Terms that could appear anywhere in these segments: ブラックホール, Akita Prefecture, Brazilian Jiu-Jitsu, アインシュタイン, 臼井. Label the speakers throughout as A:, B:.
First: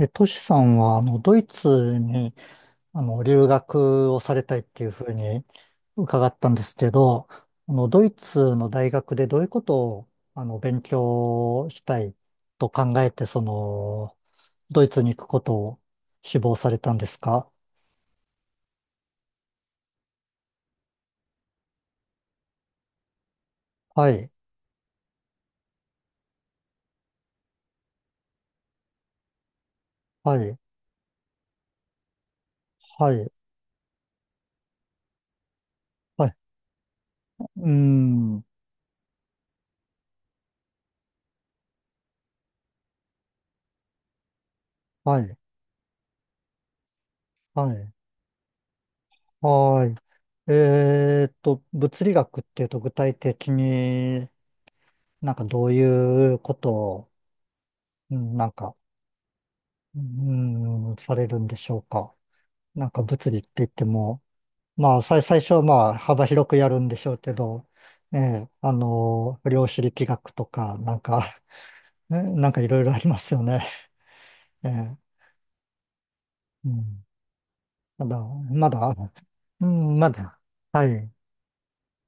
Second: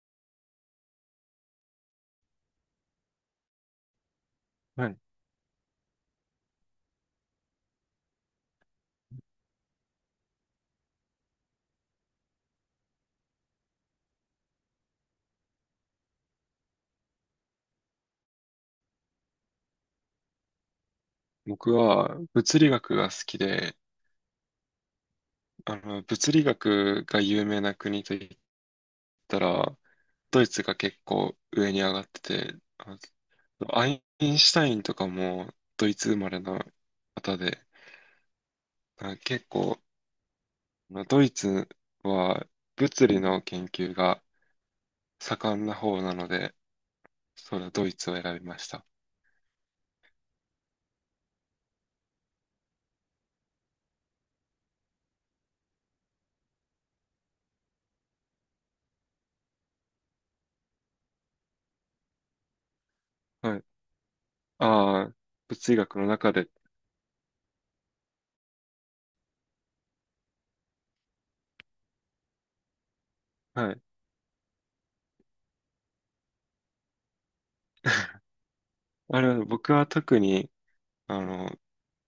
A: トシさんは、ドイツに、留学をされたいって
B: は
A: いう
B: い。
A: ふうに伺ったんですけど、ドイツの大学でどういうことを、勉強したいと考えて、ドイツに行くことを志望されたんですか？
B: 僕は物理学が好きで、
A: はい、
B: 物理学が有名な国といったら、
A: は
B: ドイ
A: い、
B: ツが結構上に上がってて、
A: はい、
B: アインシュタインとかもドイツ生
A: は
B: ま
A: い、
B: れの方で、
A: うーん、
B: 結構、ドイツは物理の研究が
A: はい、
B: 盛んな方なので、それは
A: は
B: ド
A: い、
B: イツを選びました。
A: はい。物理学っていうと具体的になんかどういうことを、うんなんか、うん、されるんでしょうか。なんか物理って
B: はい。
A: 言っても、ま
B: あ
A: あ、
B: あ、
A: 最初は
B: 物
A: ま
B: 理
A: あ、
B: 学の
A: 幅
B: 中
A: 広
B: で。
A: くやるんでしょうけど、ええ、あの、量子力学とか、なんか、なんかいろいろありますよね。
B: はい。
A: ええ、うん。ただ、まだ、
B: あれは、
A: う
B: 僕は
A: ん、ま
B: 特
A: だ、
B: に、
A: はい。
B: あの、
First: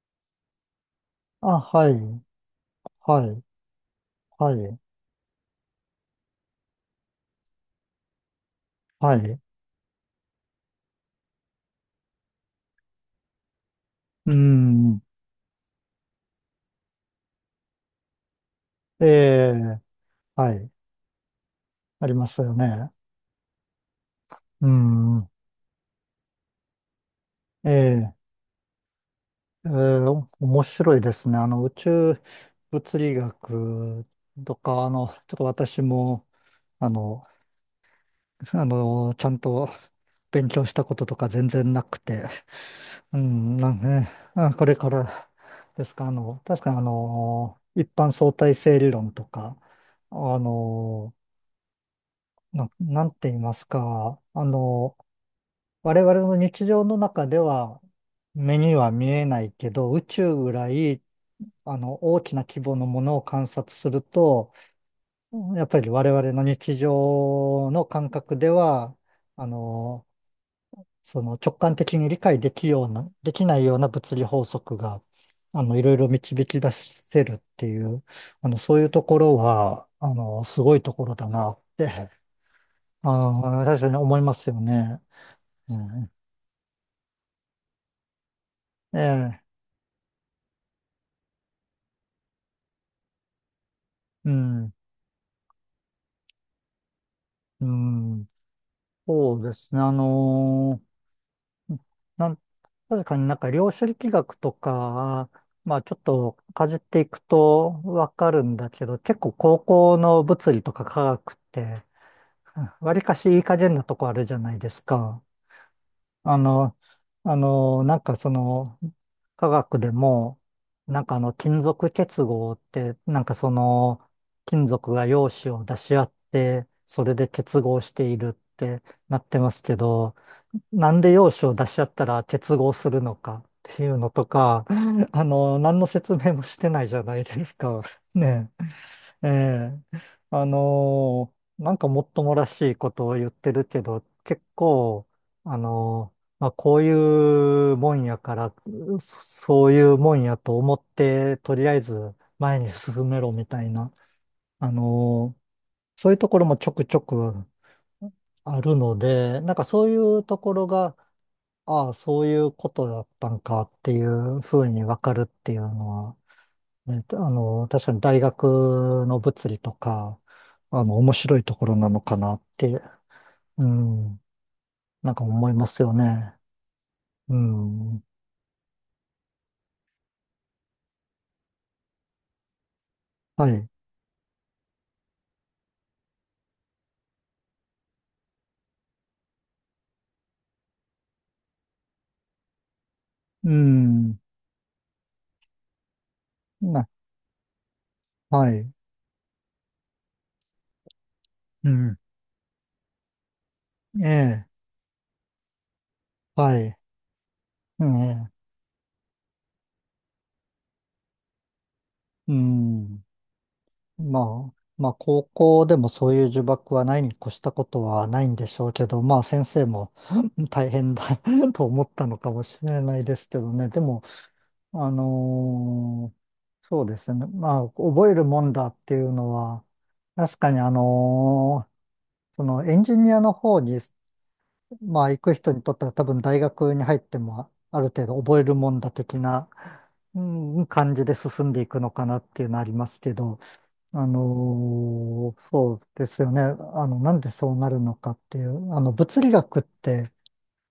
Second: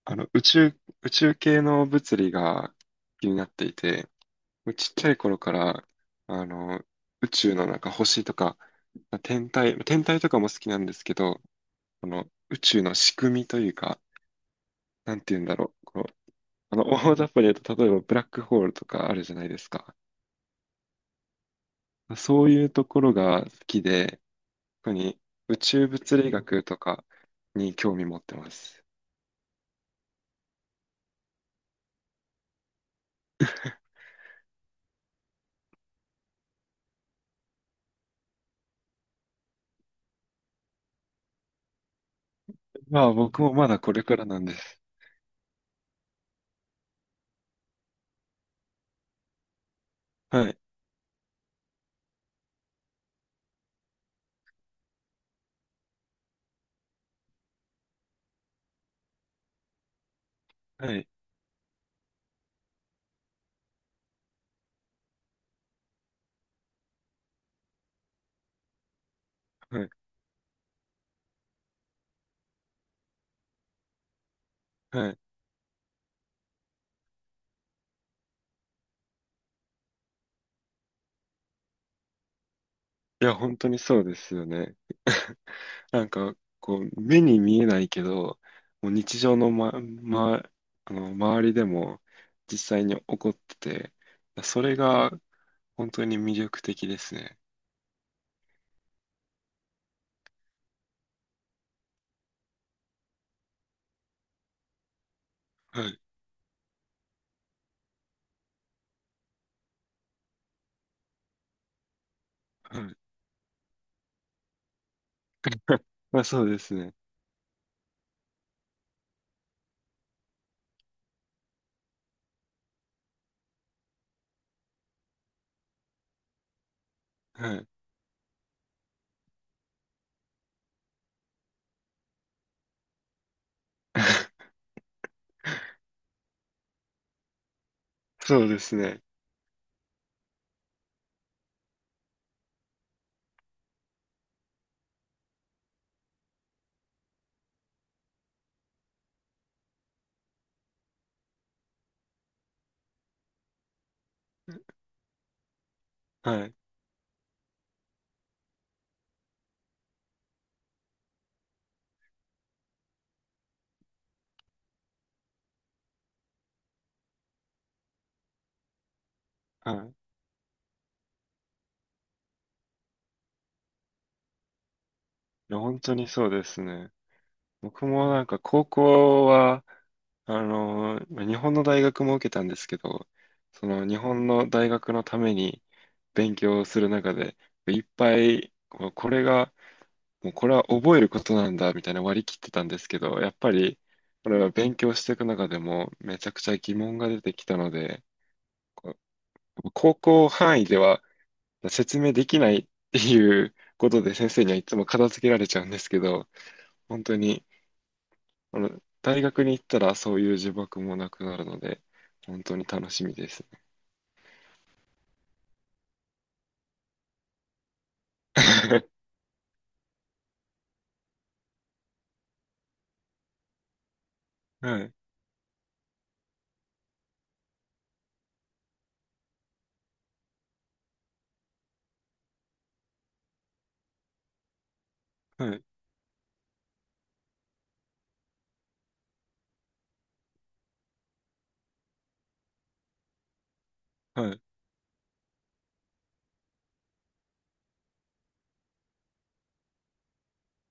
B: 宇宙、宇宙
A: あ、
B: 系の
A: はい、
B: 物理が
A: は
B: 気に
A: い、
B: なっていて、
A: はい、
B: ちっちゃい頃から、あの、宇宙のなんか星とか、
A: はい。
B: 天体とかも好きなんですけど、この宇宙の仕組みというか、
A: うん、
B: なんて言うんだろう。こう、大雑把に言うと、例えばブラックホールと
A: え
B: かあるじゃないです
A: え、
B: か。
A: はい、あります
B: そう
A: よ
B: いうと
A: ね。
B: ころが好きで、
A: う
B: 特に
A: ん、
B: 宇宙物理学とかに興味
A: え
B: 持
A: え
B: ってます。
A: えー、面白いですね。あの、宇宙物理学とか、あの、ちょっと私も、あの、あの、ちゃんと勉強したこととか全然なくて、
B: まあ
A: う
B: 僕も
A: ん、
B: ま
A: な
B: だ
A: んか
B: これ
A: ね、
B: からなんで
A: あ、これ
B: す。
A: からですか。あの、確かにあの、一般相対性理論とか、あ
B: はい、
A: の、なんて言いますか、あの、我々の日常の中では目には見えないけど、宇宙ぐら
B: は
A: い
B: い、
A: あの、大きな規模のものを観察すると、やっぱり我々の日常の感覚では、あ
B: はい、
A: の、その直感的に理解できるような、できないような物理法則が、
B: はい。
A: あの、いろいろ導き出せるっていう、あの、そういうところは、あの、すごいところだなって、
B: いや、本
A: あー、
B: 当に
A: 確かに
B: そうで
A: 思いま
B: すよ
A: すよ
B: ね。
A: ね。う
B: なん
A: ん、
B: か、こう、目に見えないけど、もう
A: え
B: 日常
A: え、
B: の、周りでも実際に起こってて、
A: う
B: そ
A: ん、
B: れが本当に魅力的ですね。
A: うん、そうですね。あのーうんなん、確かになんか量子力学とか、まあ
B: は
A: ちょ
B: い、
A: っとかじっていくとわかるんだけど、結構高校の物理とか科学って、
B: は
A: わ
B: い。
A: りかしいい加減なとこあるじゃないですか。
B: まあ
A: あ
B: そうです
A: の、
B: ね。
A: あの、なんかその、科学でも、なんかあの、金属結合って、なんかその、金属が陽子を出し合って、それで
B: は
A: 結
B: い。
A: 合しているってなってますけど、なんで要旨を出しちゃったら結合するのかっていうのと か、あの、何の説明もしてないじゃないですか。
B: そう
A: ね
B: ですね。
A: え。ええあのなんかもっともらしいことを言ってるけど、結構、あのまあ、こういうもんやから、そういうもんやと思って、とりあえず前に進めろみたいな、あのーそういうところ
B: はい。
A: もちょくちょくあるので、なんかそういうところが、ああ、そういうことだったんかっていうふうにわかるっていうのは、ね、あの、確かに大学の物理と
B: はい。い
A: か、あの、面白いところなのかなって、うん、なんか思い
B: や、
A: ま
B: 本
A: すよ
B: 当にそう
A: ね。
B: ですね。
A: う
B: 僕
A: ん。
B: もなんか高校は、まあ日本の大学も受けたんですけど、
A: は
B: そ
A: い。
B: の日本の大学のために勉強する中で、いっぱい、こうこれが、もうこれは覚えることなんだみたいな割り切ってたんですけど、やっぱ
A: う
B: り、
A: ん。
B: これは勉強していく中でもめちゃくちゃ疑
A: な、
B: 問が出てきたので、
A: はい。
B: こう高校範囲では、
A: うん。
B: 説明できないっていうこと
A: え
B: で先生
A: え。
B: にはいつも片付けられちゃうんですけど、
A: はい。
B: 本当に、
A: ええ。
B: あの、大学に行ったらそういう呪縛もなくなるので、
A: う
B: 本当に楽
A: ん。
B: しみです。
A: まあ、まあ、高校でもそういう呪縛はないに越したことはないんでしょうけど、まあ、先生も 大変だ と思ったのかもしれないですけどね。でも、
B: は
A: あ
B: い、
A: のーそうですね。まあ、覚えるもんだっていうのは、確かにそのエンジニアの方に、まあ、行く
B: は
A: 人に
B: い、
A: とっては多分大学に入っても、ある程度覚えるもんだ的な、うん、感じで進んでいくのかなっていうのはありますけど、
B: はい、
A: そうですよね。あの、なんでそうなるのかっていう、あの、物理学って、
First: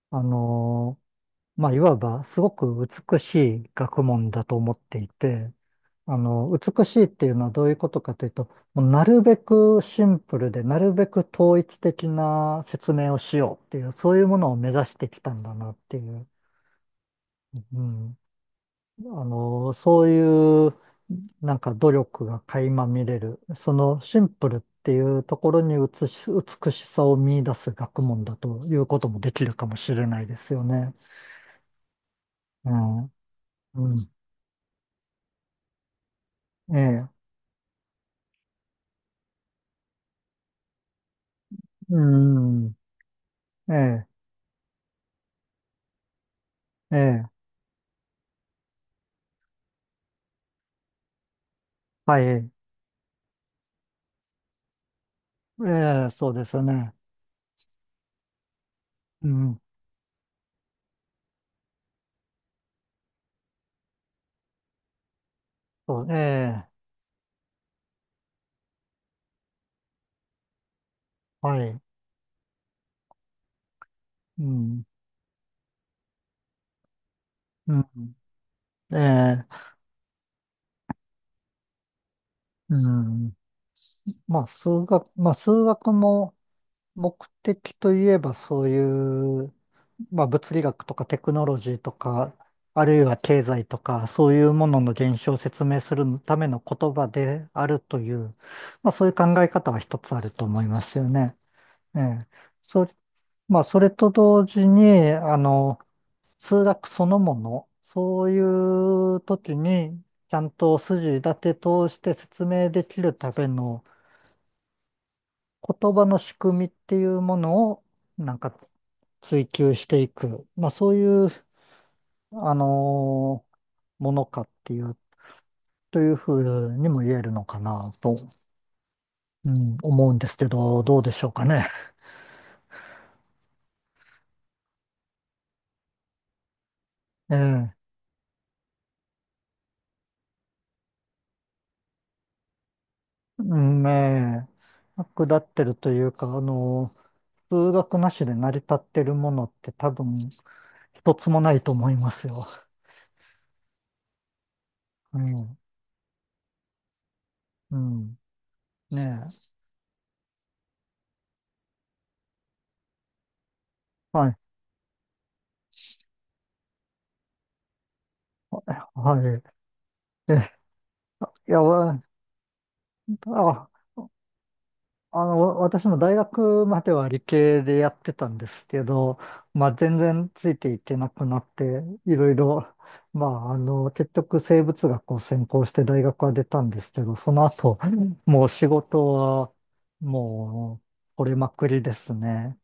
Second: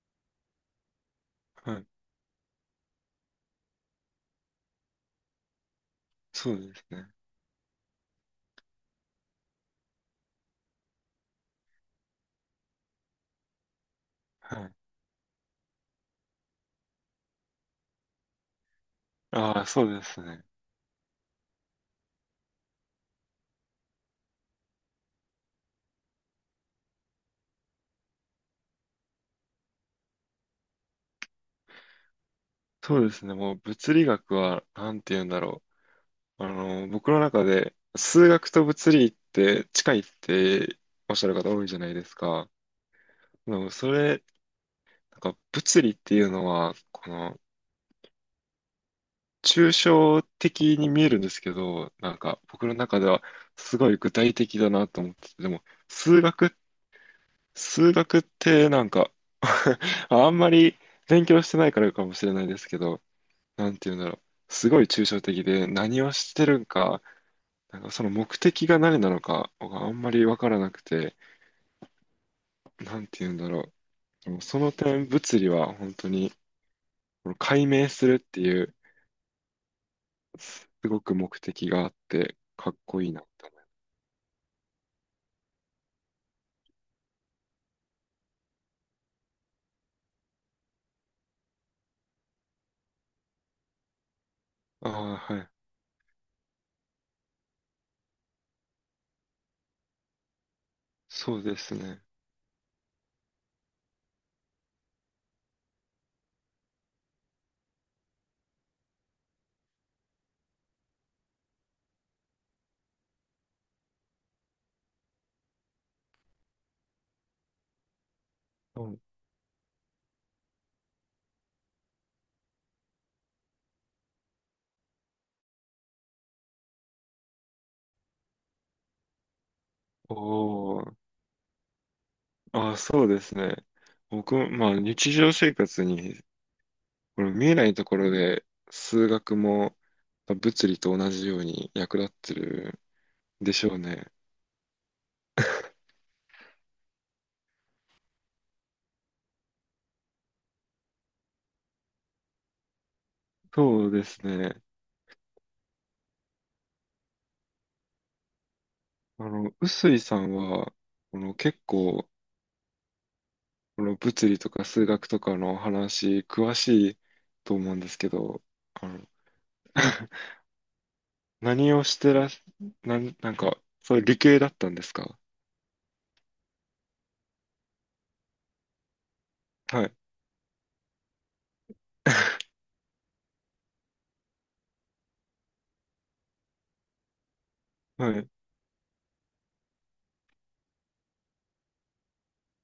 A: あのまあ、
B: は
A: い
B: い、
A: わばすごく美しい学問だと思っていて、あの、
B: そうで
A: 美
B: す
A: しいっ
B: ね。
A: ていうのはどういうことかというと、もうなるべくシンプルで、なるべく統一的な説明をしようっていう、そういうもの
B: は
A: を目
B: い。
A: 指してきたんだなっていう。うんあ
B: ああ、
A: の、
B: そうで
A: そう
B: すね。
A: いう、なんか努力が垣間見れる、そのシンプルっていうところに美しさを見出す学問だということもできるかもしれないですよね。う
B: そうで
A: ん。
B: すね。もう
A: う
B: 物理
A: ん。
B: 学は、なんて言うんだろう。
A: ええ。
B: 僕の中で、数学と物理って近いっておっしゃる方多いじゃない
A: う
B: ですか。
A: ん。
B: でも
A: え
B: そ
A: え。
B: れ、なんか物理っていうのは、
A: え
B: こ
A: え。
B: の、抽象的に見えるんですけど、なん
A: はい。
B: か
A: え
B: 僕の中ではすごい具体的だなと思ってて、でも
A: え、
B: 数
A: そうです
B: 学、
A: よね。
B: 数学ってなんか
A: う ん。
B: あんまり勉強してないからかもしれないですけど、なんて言うんだろう。すごい抽象的で何
A: そう、
B: を
A: え
B: してるん
A: え。
B: か、なんかその目的が何なのかがあんまりわからなくて、
A: はい。
B: なんて言うんだろう。でも
A: う
B: その
A: ん。
B: 点物理は本当にこの解
A: う
B: 明する
A: ん。
B: っていう
A: ええ。
B: すごく目的があってかっ
A: う
B: こいいなっ
A: ん。
B: て思います。
A: まあ、まあ、数学も、目的といえばそういう、まあ、物理学とかテクノロジーとか、あるいは経済とか、そういうもの
B: あ
A: の
B: あ、
A: 現象を
B: はい。
A: 説明するための言葉であるという、まあ、そういう考え方は一つあると思いますよ
B: そ
A: ね。
B: うです
A: え
B: ね。
A: え。それ、まあ、それと同時に、あの、数学そのもの、そういう時に、ちゃんと筋立て通して説明できるための言葉の仕組みっていうものを、なんか
B: うん、
A: 追求していく、まあそういう、あのーものかっていう、というふうにも言えるのかなと、うん、思うんですけ
B: お
A: ど、
B: ー、
A: どうでしょうかね。
B: あ、そうですね。僕も、まあ、日常生活に、この
A: え
B: 見えない
A: え、
B: ところで、数学も、まあ物理と同じように役立ってる
A: う
B: でしょう
A: ん
B: ね。
A: ねえ、下ってるというか、数学なしで成り立ってるものって多分一つもないと思いますよ。
B: そうですね。
A: うん、うん、ね
B: 臼井さんは、この結構、この
A: え、は
B: 物
A: い、
B: 理とか数学とかの話、詳しいと思うんですけど、あの、
A: は い。え、いや、
B: 何をし
A: わ
B: てらっ、なんか、
A: あ、
B: それ理系だったんですか？
A: あの、私も大学までは理系でやってたんですけど、まあ
B: は
A: 全
B: い。
A: 然ついていけなくなって、いろい ろ、まああの、結局生物学を専攻して大学は出たんですけど、その後、
B: はい。
A: もう仕事はも折れまくりですね。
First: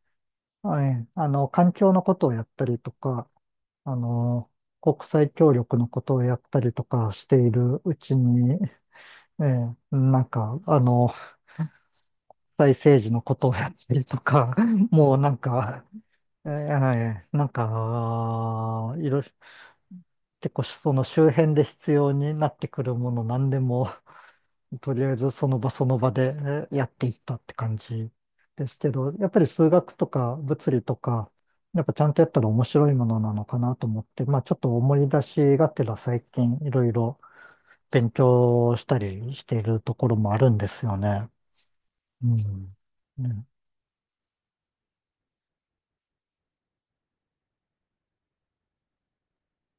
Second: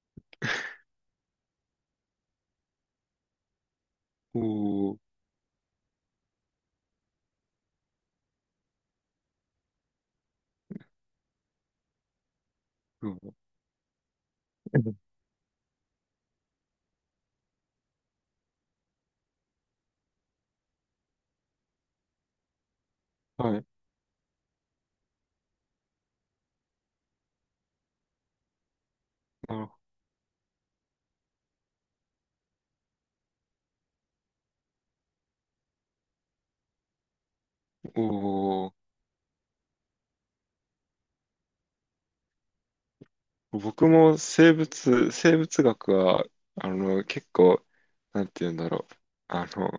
A: はい。あの、環境のことをやったりとか、あの、
B: お
A: 国
B: ー、
A: 際協力のことをやったりとかしているうちに、ええ、なんか、あの、際政
B: う
A: 治
B: ん、
A: のことをやったりとか、もうなんか、なんか、いろいろ、結構その周辺で必要になってくるもの何
B: は
A: で
B: い。
A: も、とりあえずその場その場でやっていったって感じですけど、やっぱり
B: なる
A: 数
B: ほ
A: 学とか物理とか、やっぱちゃんとやったら面白いものなのかなと思って、まあちょっと思い出しがてら最近いろいろ
B: ど。
A: 勉
B: お
A: 強
B: ー、
A: したりしているところもあるんですよね。うん。ね
B: 僕も生物学は、結構、なんて言うんだろう。あの、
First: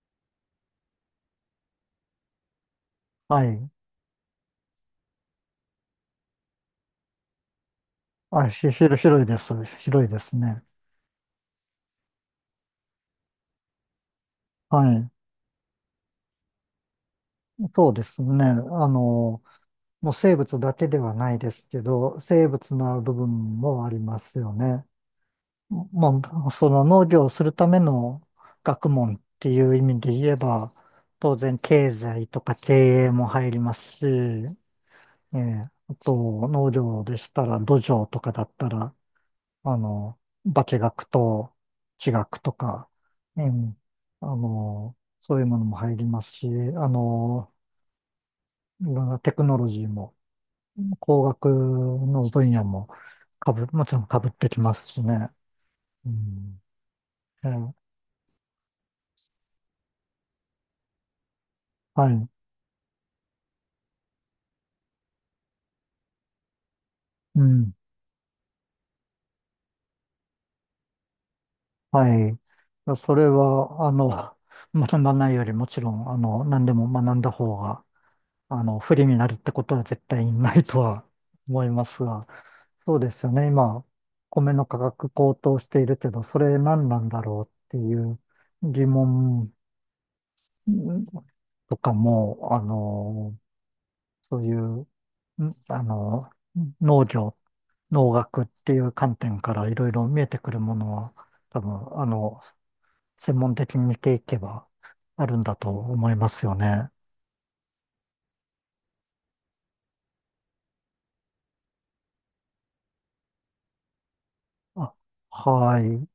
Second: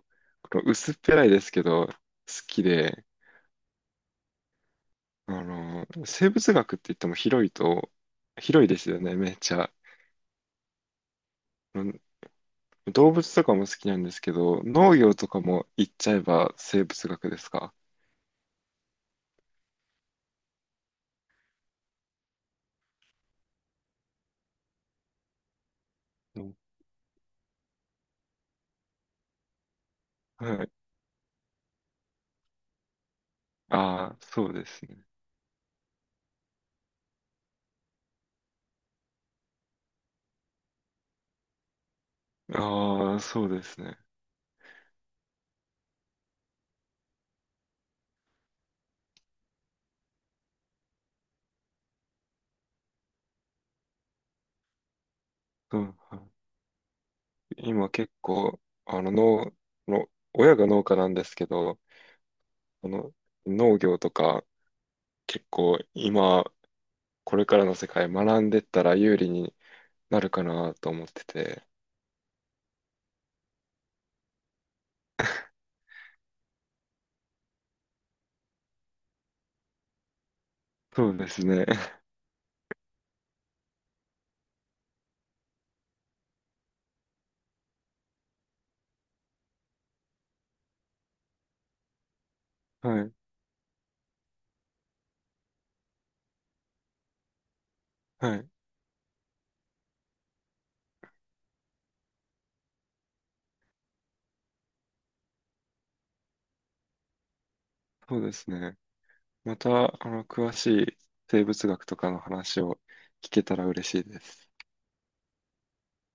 B: この薄っぺらいですけど、好きで、
A: はい。
B: 生物学って言っても広いと、
A: あ、
B: 広い
A: ひ、
B: で
A: ひ
B: す
A: ろ
B: よね、
A: 広い
B: め
A: で
B: っ
A: す。
B: ちゃ。
A: 広いですね。
B: うん、動物とかも好きなんですけど、
A: は
B: 農
A: い。
B: 業とかも言っちゃえば生物学ですか？
A: そうですね。あの、もう生物だけではないですけど、生物の部分もありますよね。も
B: うん、
A: その農業をするための学問っていう意味で言え
B: はい。
A: ば、当然経済とか経営も入りますし、
B: ああ、そうですね。
A: ええあと農業でしたら土壌とかだったら、あの、化学と地学とか、
B: ああ、
A: う
B: そうです
A: ん、
B: ね。
A: あの、そういうものも入りますし、あの、いろんなテクノロジーも、工学の分野もかぶ、もちろんかぶってきますしね。
B: うん、
A: うん、えー
B: 今結構、あの、農、の、親が農家なんですけど、
A: はい。
B: あの、農業とか結構今、こ
A: う
B: れから
A: ん。
B: の世界学んでったら有利になるかなと思ってて。
A: はい。それは、あの、学ばないよりもちろん、あの、何でも学んだ方が、あの、不利になるってことは絶対にないとは
B: そうです
A: 思
B: ね。
A: いますが、そうですよね。今、米の価格高騰しているけど、それ何なんだろうっていう疑問んとかも、あ
B: はい。
A: の、そういう、あの、農業、農
B: は
A: 学っ
B: い。
A: ていう観点からいろいろ見えてくるものは、多分、あの、専門的に見ていけばあるんだと思いますよね。
B: そうですね。また、詳しい生物学とかの話を聞けたら嬉しいです。
A: あ、はい。